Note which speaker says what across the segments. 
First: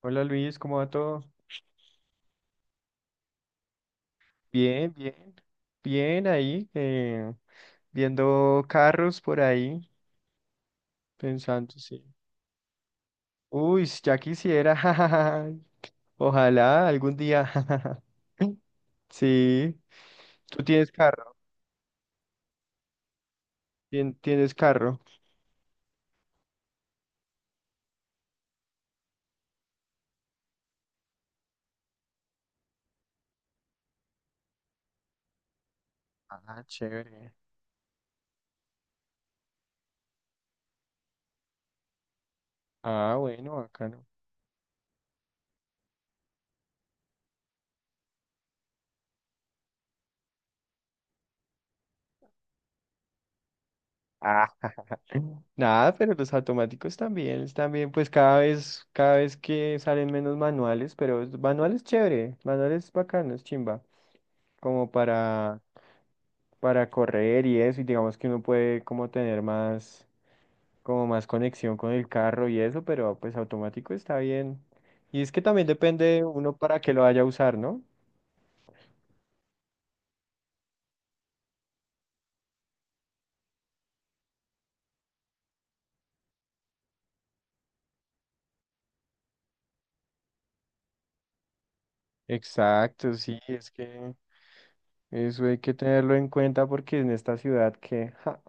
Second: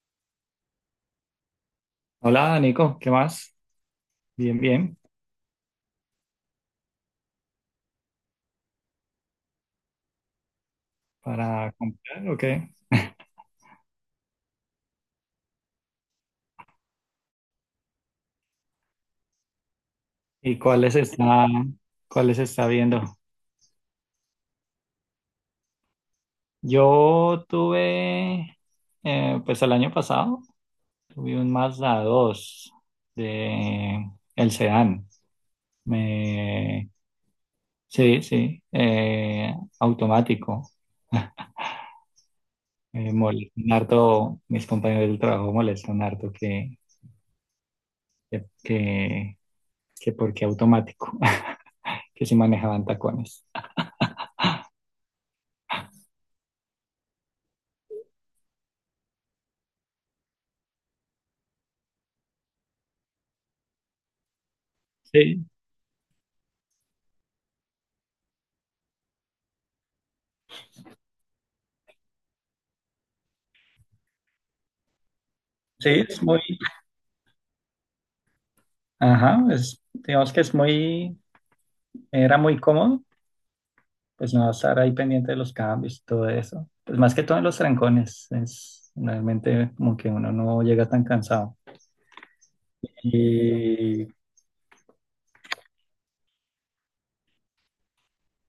Speaker 1: Hola Luis, ¿cómo va todo?
Speaker 2: Hola, Nico, ¿qué más? Bien,
Speaker 1: Bien,
Speaker 2: bien.
Speaker 1: bien, bien ahí, viendo carros por ahí,
Speaker 2: ¿Para
Speaker 1: pensando, sí.
Speaker 2: comprar o qué?
Speaker 1: Uy, si ya quisiera, jajaja, ojalá algún día, jajaja. Sí,
Speaker 2: ¿Y
Speaker 1: tú tienes carro,
Speaker 2: cuáles está viendo?
Speaker 1: tien- tienes carro.
Speaker 2: Yo tuve, pues el año pasado, tuve un Mazda 2 de el sedán.
Speaker 1: Ah,
Speaker 2: Me,
Speaker 1: chévere.
Speaker 2: sí, sí, automático. Me
Speaker 1: Ah, bueno,
Speaker 2: molestan
Speaker 1: bacano.
Speaker 2: harto, mis compañeros del trabajo molestan harto que, que, que porque automático, que si manejaban tacones.
Speaker 1: Ah, nada, pero los automáticos también, están bien, pues cada vez que salen menos manuales, pero manuales chévere, manuales bacanos, chimba, como
Speaker 2: Sí,
Speaker 1: para correr y eso, y digamos que uno puede como tener más, como más conexión con el carro y eso, pero pues automático está bien. Y es que también
Speaker 2: sí,
Speaker 1: depende uno para qué lo vaya a usar, ¿no?
Speaker 2: ajá, digamos que era muy cómodo, pues no estar ahí pendiente de los cambios y todo eso. Pues más que todo en los trancones, es realmente como que uno no llega tan cansado.
Speaker 1: Exacto, sí, es
Speaker 2: Y,
Speaker 1: que eso hay que tenerlo en cuenta porque en esta ciudad que, ja,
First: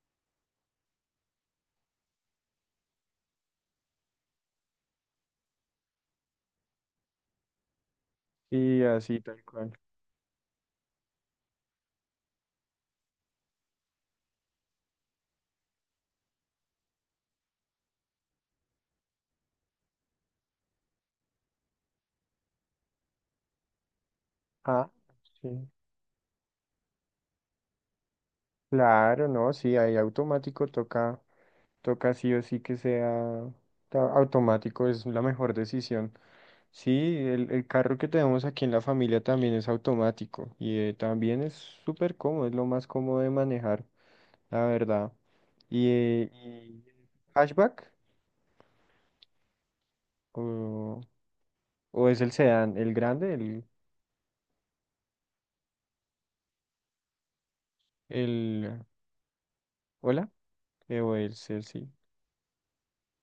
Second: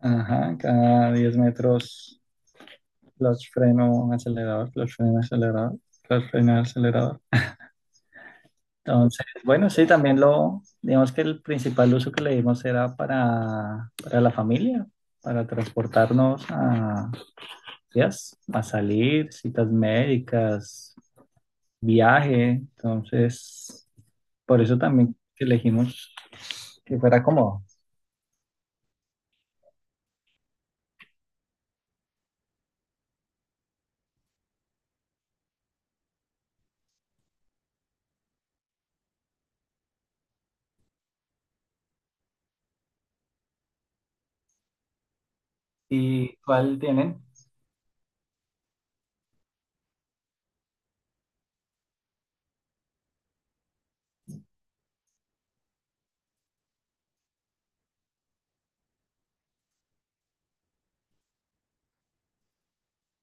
Speaker 2: ajá, cada 10 metros, clutch, freno, acelerador, clutch, freno, acelerador, clutch, freno, acelerador.
Speaker 1: y así
Speaker 2: Entonces,
Speaker 1: tal
Speaker 2: bueno,
Speaker 1: cual.
Speaker 2: sí, también digamos que el principal uso que le dimos era para la familia, para transportarnos a días a salir, citas médicas, viaje. Entonces, por eso
Speaker 1: Ah,
Speaker 2: también
Speaker 1: sí.
Speaker 2: elegimos que fuera cómodo.
Speaker 1: Claro, no, sí, ahí automático toca, toca sí o sí que sea ta- automático, es la mejor decisión. Sí, el carro que tenemos aquí en la familia también es automático y también es súper cómodo, es lo más cómodo de manejar, la verdad.
Speaker 2: ¿Y cuál
Speaker 1: Y
Speaker 2: tienen?
Speaker 1: hatchback? ¿O, es el sedán, el grande, el, hola? O el Sí.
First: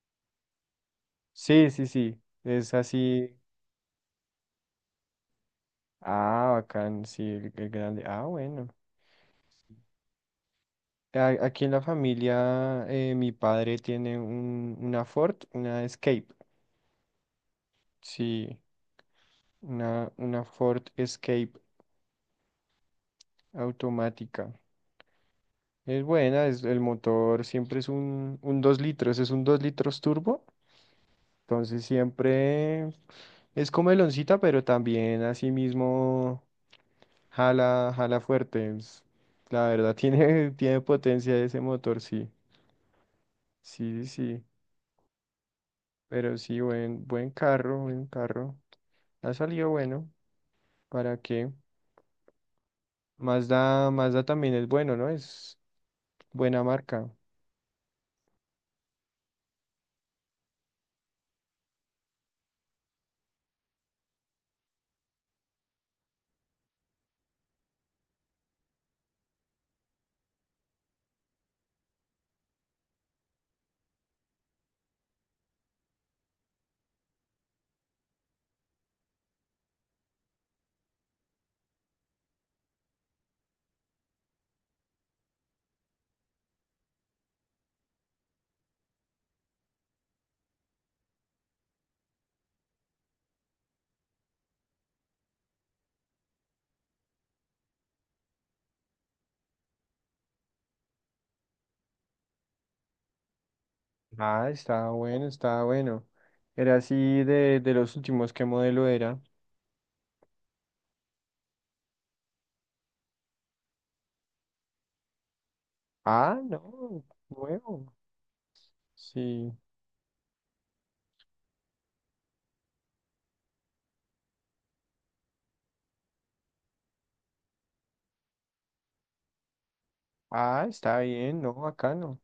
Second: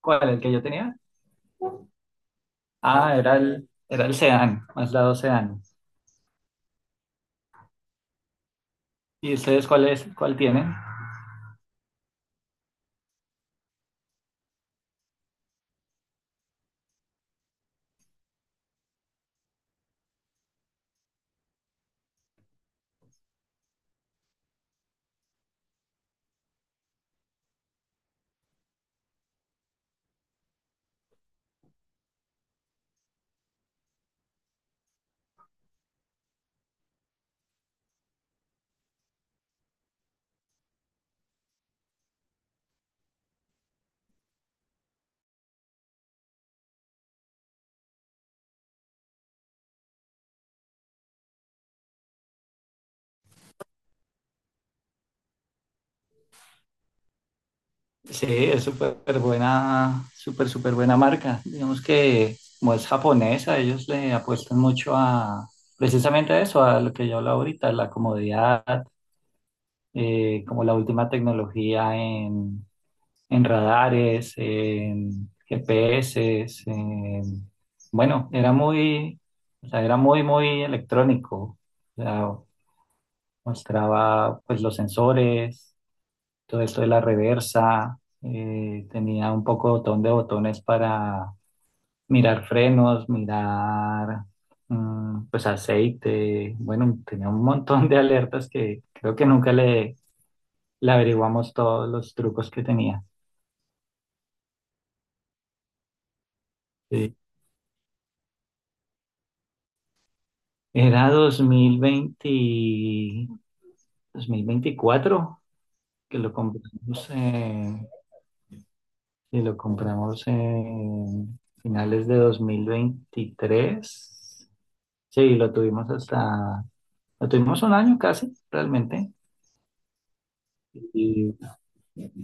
Speaker 2: ¿Cuál? ¿El que yo tenía?
Speaker 1: Sí, sí, sí, es
Speaker 2: Ah,
Speaker 1: así.
Speaker 2: era el Sedan, Mazda 2 Sedan.
Speaker 1: Ah, bacán, sí, el grande. Ah, bueno.
Speaker 2: ¿Y ustedes cuál tienen?
Speaker 1: Aquí en la familia, mi padre tiene una Ford, una Escape, sí. Una Ford Escape automática. Es buena, es, el motor siempre es un 2 litros, es un 2 litros turbo. Entonces siempre es comeloncita, pero también así mismo jala, jala fuerte. La verdad, tiene potencia ese motor, sí. Sí, sí, sí. Pero sí, buen carro, buen carro. Ha salido bueno. ¿Para qué? Mazda, Mazda también es bueno, ¿no? Es buena marca.
Speaker 2: Sí, es súper buena, súper, súper buena marca. Digamos que como es japonesa, ellos le apuestan mucho a precisamente a eso, a lo que yo hablo ahorita, la comodidad, como la última tecnología en radares, en GPS, bueno, o sea, era muy, muy electrónico. O sea, mostraba pues los sensores, todo esto de la reversa, tenía un poco botón de botones para mirar frenos, mirar pues aceite, bueno, tenía un montón de alertas que creo que nunca le averiguamos todos los trucos que tenía.
Speaker 1: Ah, estaba bueno, estaba bueno. Era así
Speaker 2: Sí.
Speaker 1: de los últimos, ¿qué modelo era?
Speaker 2: Era 2020, 2024 que lo
Speaker 1: Ah, no,
Speaker 2: compramos, eh,
Speaker 1: nuevo.
Speaker 2: que
Speaker 1: Sí.
Speaker 2: lo compramos en finales de 2023. Sí, lo tuvimos un año casi, realmente.
Speaker 1: Ah, está
Speaker 2: Y,
Speaker 1: bien, no, bacano.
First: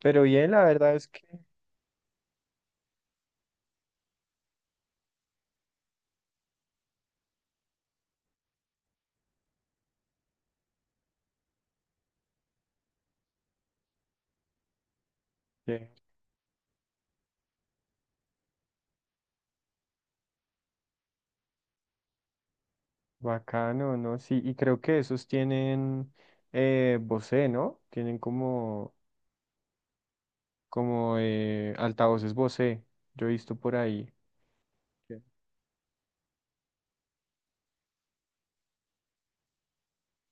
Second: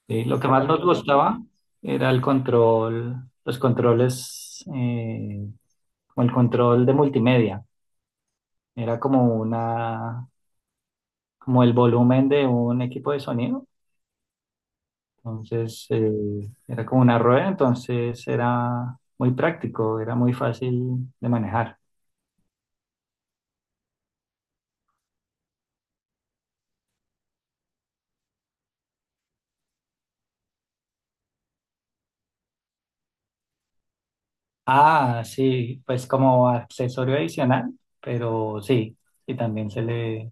Speaker 1: Pero
Speaker 2: y lo que
Speaker 1: bien, la
Speaker 2: más nos
Speaker 1: verdad es
Speaker 2: gustaba era el control, los controles, como el control de multimedia. Era como el volumen de un equipo de sonido. Entonces,
Speaker 1: que
Speaker 2: era como una rueda, entonces era muy práctico, era muy fácil de manejar.
Speaker 1: bacano, ¿no? Sí, y creo que esos tienen Bose, ¿no? Tienen como, como altavoces Bose. Yo he visto por ahí. Sí.
Speaker 2: Ah, sí, pues como accesorio adicional, pero sí, y también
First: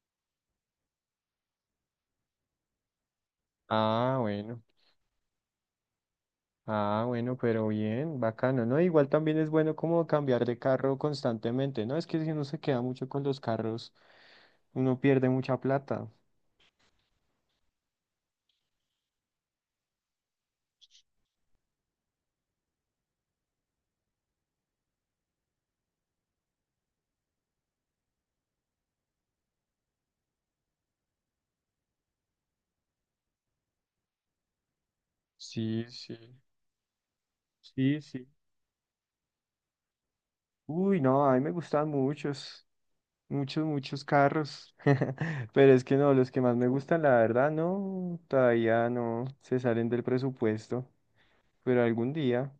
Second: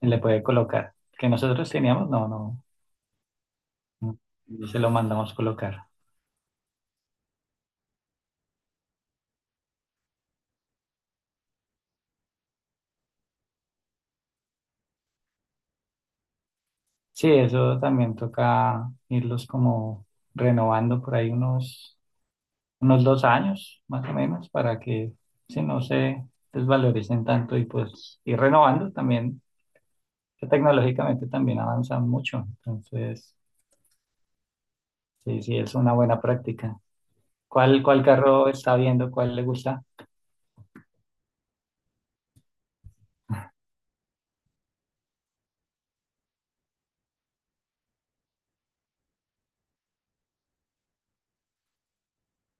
Speaker 2: se le puede colocar. Que nosotros teníamos, no, no,
Speaker 1: Ah,
Speaker 2: no,
Speaker 1: bueno.
Speaker 2: no se lo mandamos colocar.
Speaker 1: Ah, bueno, pero bien, bacano, ¿no? Igual también es bueno como cambiar de carro constantemente, ¿no? Es que si uno se queda mucho con los carros, uno pierde mucha plata.
Speaker 2: Sí, eso también toca irlos como renovando por ahí unos 2 años más o menos para que si no se desvaloricen tanto y pues ir renovando también, que tecnológicamente también avanzan mucho. Entonces, sí, sí, es
Speaker 1: Sí,
Speaker 2: una
Speaker 1: sí,
Speaker 2: buena práctica. ¿Cuál,
Speaker 1: sí,
Speaker 2: cuál
Speaker 1: sí.
Speaker 2: carro está viendo? ¿Cuál le gusta?
Speaker 1: Uy, no, a mí me gustan muchos, muchos, muchos carros. Pero es que no, los que más me gustan, la verdad, no, todavía no se salen del presupuesto. Pero algún día,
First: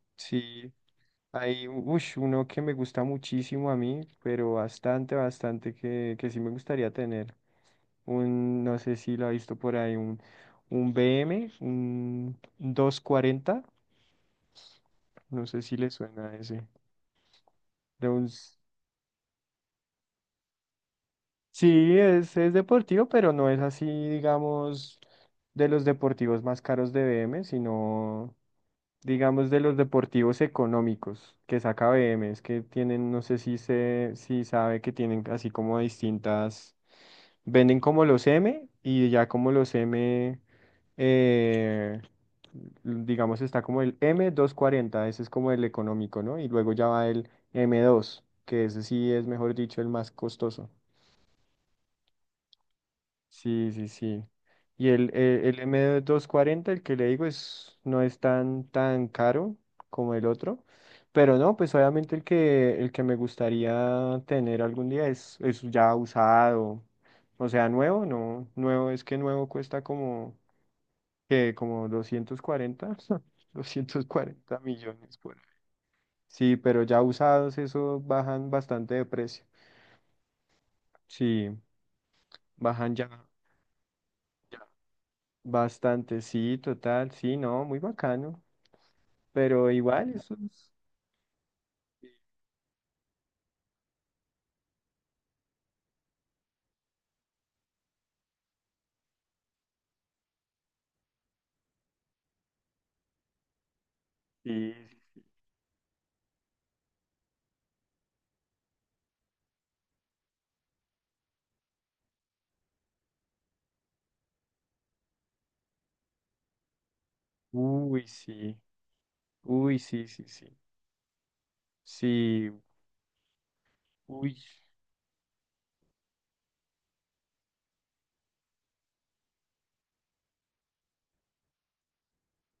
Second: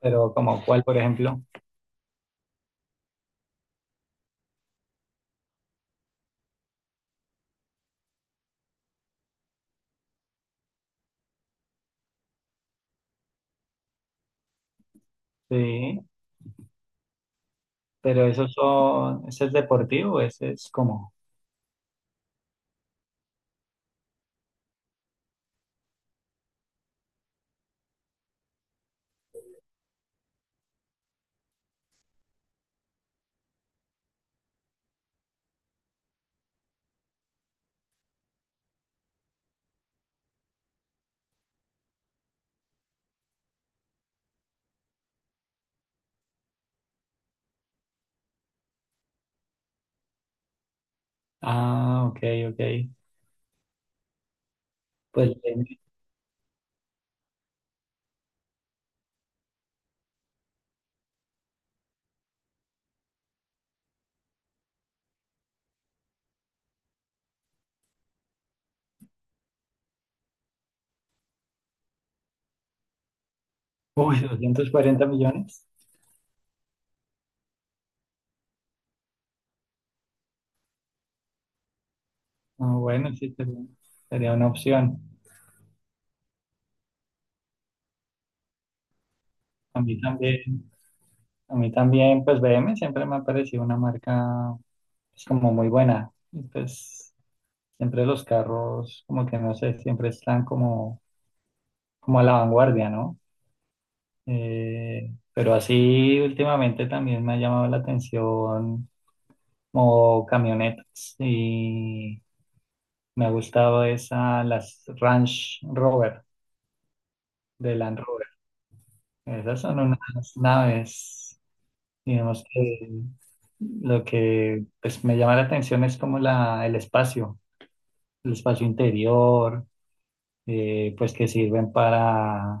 Speaker 2: Pero como
Speaker 1: sí.
Speaker 2: cuál, por ejemplo.
Speaker 1: Hay ush, uno que me gusta muchísimo a mí, pero bastante, bastante que sí me gustaría tener. Un, no sé si la ha visto por ahí, un BM, un 240, no sé si le
Speaker 2: Sí,
Speaker 1: suena a ese. De un,
Speaker 2: pero ese es deportivo, ese es como,
Speaker 1: sí, es deportivo, pero no es así, digamos, de los deportivos más caros de BM, sino, digamos, de los deportivos económicos que saca BM, es que tienen, no sé si se, si sabe que tienen así como distintas, venden como los M y ya como los M. eh, digamos, está como el m 240, ese es como el económico, ¿no? Y luego ya va el m dos, que ese sí es, mejor dicho, el más costoso.
Speaker 2: ah, ok, ok.
Speaker 1: Sí, sí, sí. Y
Speaker 2: Pues,
Speaker 1: el m doscientos cuarenta, el que le digo, es, no es tan, tan caro como el otro. Pero no, pues obviamente el que me gustaría tener algún día es ya usado. O sea, nuevo, no. Nuevo es que nuevo cuesta como que como 240, doscientos
Speaker 2: uy,
Speaker 1: cuarenta
Speaker 2: 240
Speaker 1: millones por ahí.
Speaker 2: millones.
Speaker 1: Sí, pero ya usados, eso bajan bastante de precio. Sí,
Speaker 2: Ah,
Speaker 1: bajan ya,
Speaker 2: bueno, sí, sería una
Speaker 1: ya
Speaker 2: opción.
Speaker 1: bastante, sí, total, sí, no, muy bacano. Pero
Speaker 2: A mí
Speaker 1: igual, eso
Speaker 2: también.
Speaker 1: es.
Speaker 2: A mí también, pues BM siempre me ha parecido una marca pues, como muy buena. Y, pues siempre los carros, como que no sé, siempre están como, a la vanguardia, ¿no?
Speaker 1: Sí,
Speaker 2: Pero así últimamente también me ha llamado la atención como camionetas y me ha gustado esa, las Range Rover de Land
Speaker 1: uy,
Speaker 2: Rover.
Speaker 1: sí,
Speaker 2: Esas
Speaker 1: uy,
Speaker 2: son
Speaker 1: sí, sí,
Speaker 2: unas
Speaker 1: sí.
Speaker 2: naves. Digamos
Speaker 1: Sí,
Speaker 2: que lo
Speaker 1: uy,
Speaker 2: que pues, me llama la atención es como el espacio interior, pues que sirven para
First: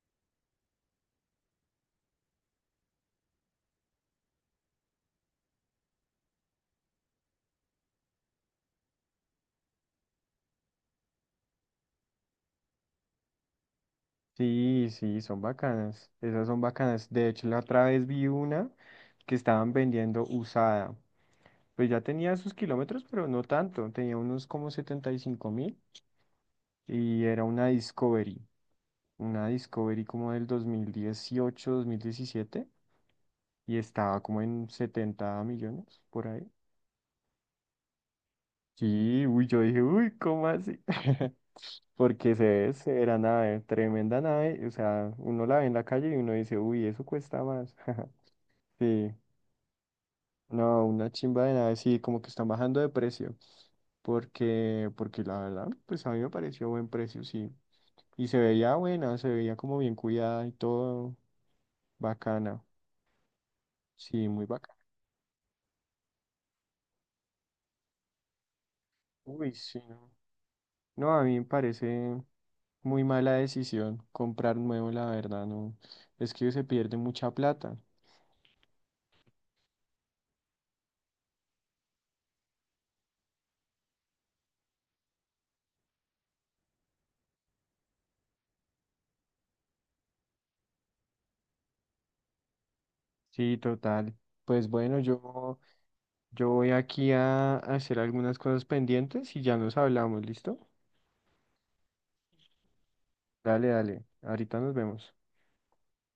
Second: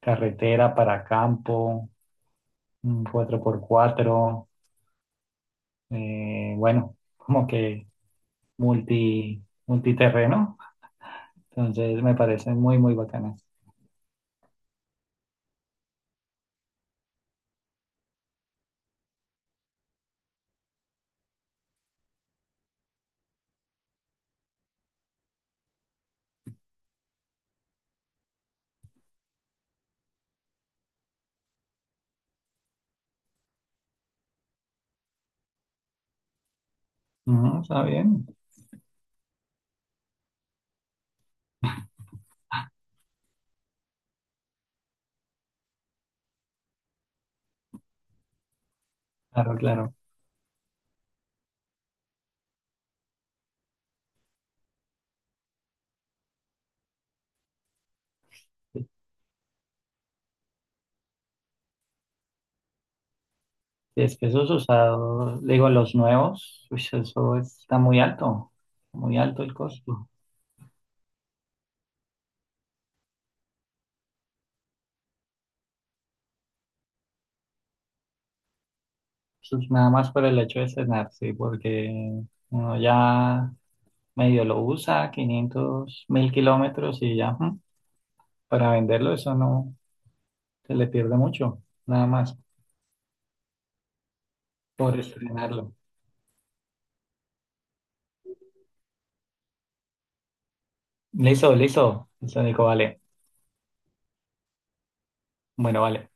Speaker 2: carretera, para campo, un 4x4, bueno, como que multiterreno. Entonces me parecen muy, muy bacanas.
Speaker 1: sí, sí, son bacanas. Esas son bacanas. De hecho, la otra vez vi una que estaban vendiendo usada. Pues ya tenía sus kilómetros, pero no tanto. Tenía unos como 75.000 y era una Discovery. Una Discovery como del 2018, 2017, y estaba como en 70 millones por ahí.
Speaker 2: Ujú, está bien,
Speaker 1: Sí, uy, yo dije, uy, ¿cómo así? Porque se es, era nave, tremenda nave. O sea, uno la ve en la calle y uno dice, uy, eso cuesta más. Sí.
Speaker 2: claro, claro.
Speaker 1: No, una chimba de nada, sí, como que están bajando de precio. Porque, porque la verdad, pues a mí me pareció buen precio, sí. Y se veía buena, se veía como bien cuidada y todo bacana.
Speaker 2: Es que
Speaker 1: Sí, muy
Speaker 2: esos
Speaker 1: bacana.
Speaker 2: usados, digo, los nuevos, uy, eso está muy alto
Speaker 1: Uy,
Speaker 2: el
Speaker 1: sí,
Speaker 2: costo.
Speaker 1: no. No, a mí me parece muy mala decisión comprar nuevo, la verdad, no. Es que se pierde mucha plata.
Speaker 2: Pues nada más por el hecho de cenar, sí, porque uno ya medio lo usa, 500.000 kilómetros y ya, ujú, para venderlo eso no se le pierde mucho, nada más
Speaker 1: Sí, total. Pues
Speaker 2: por
Speaker 1: bueno,
Speaker 2: estrenarlo.
Speaker 1: yo voy aquí a hacer algunas cosas pendientes y ya nos hablamos, ¿listo?
Speaker 2: Listo, listo, listo, Nico, vale.
Speaker 1: Dale, dale. Ahorita nos vemos.
Speaker 2: Bueno, vale.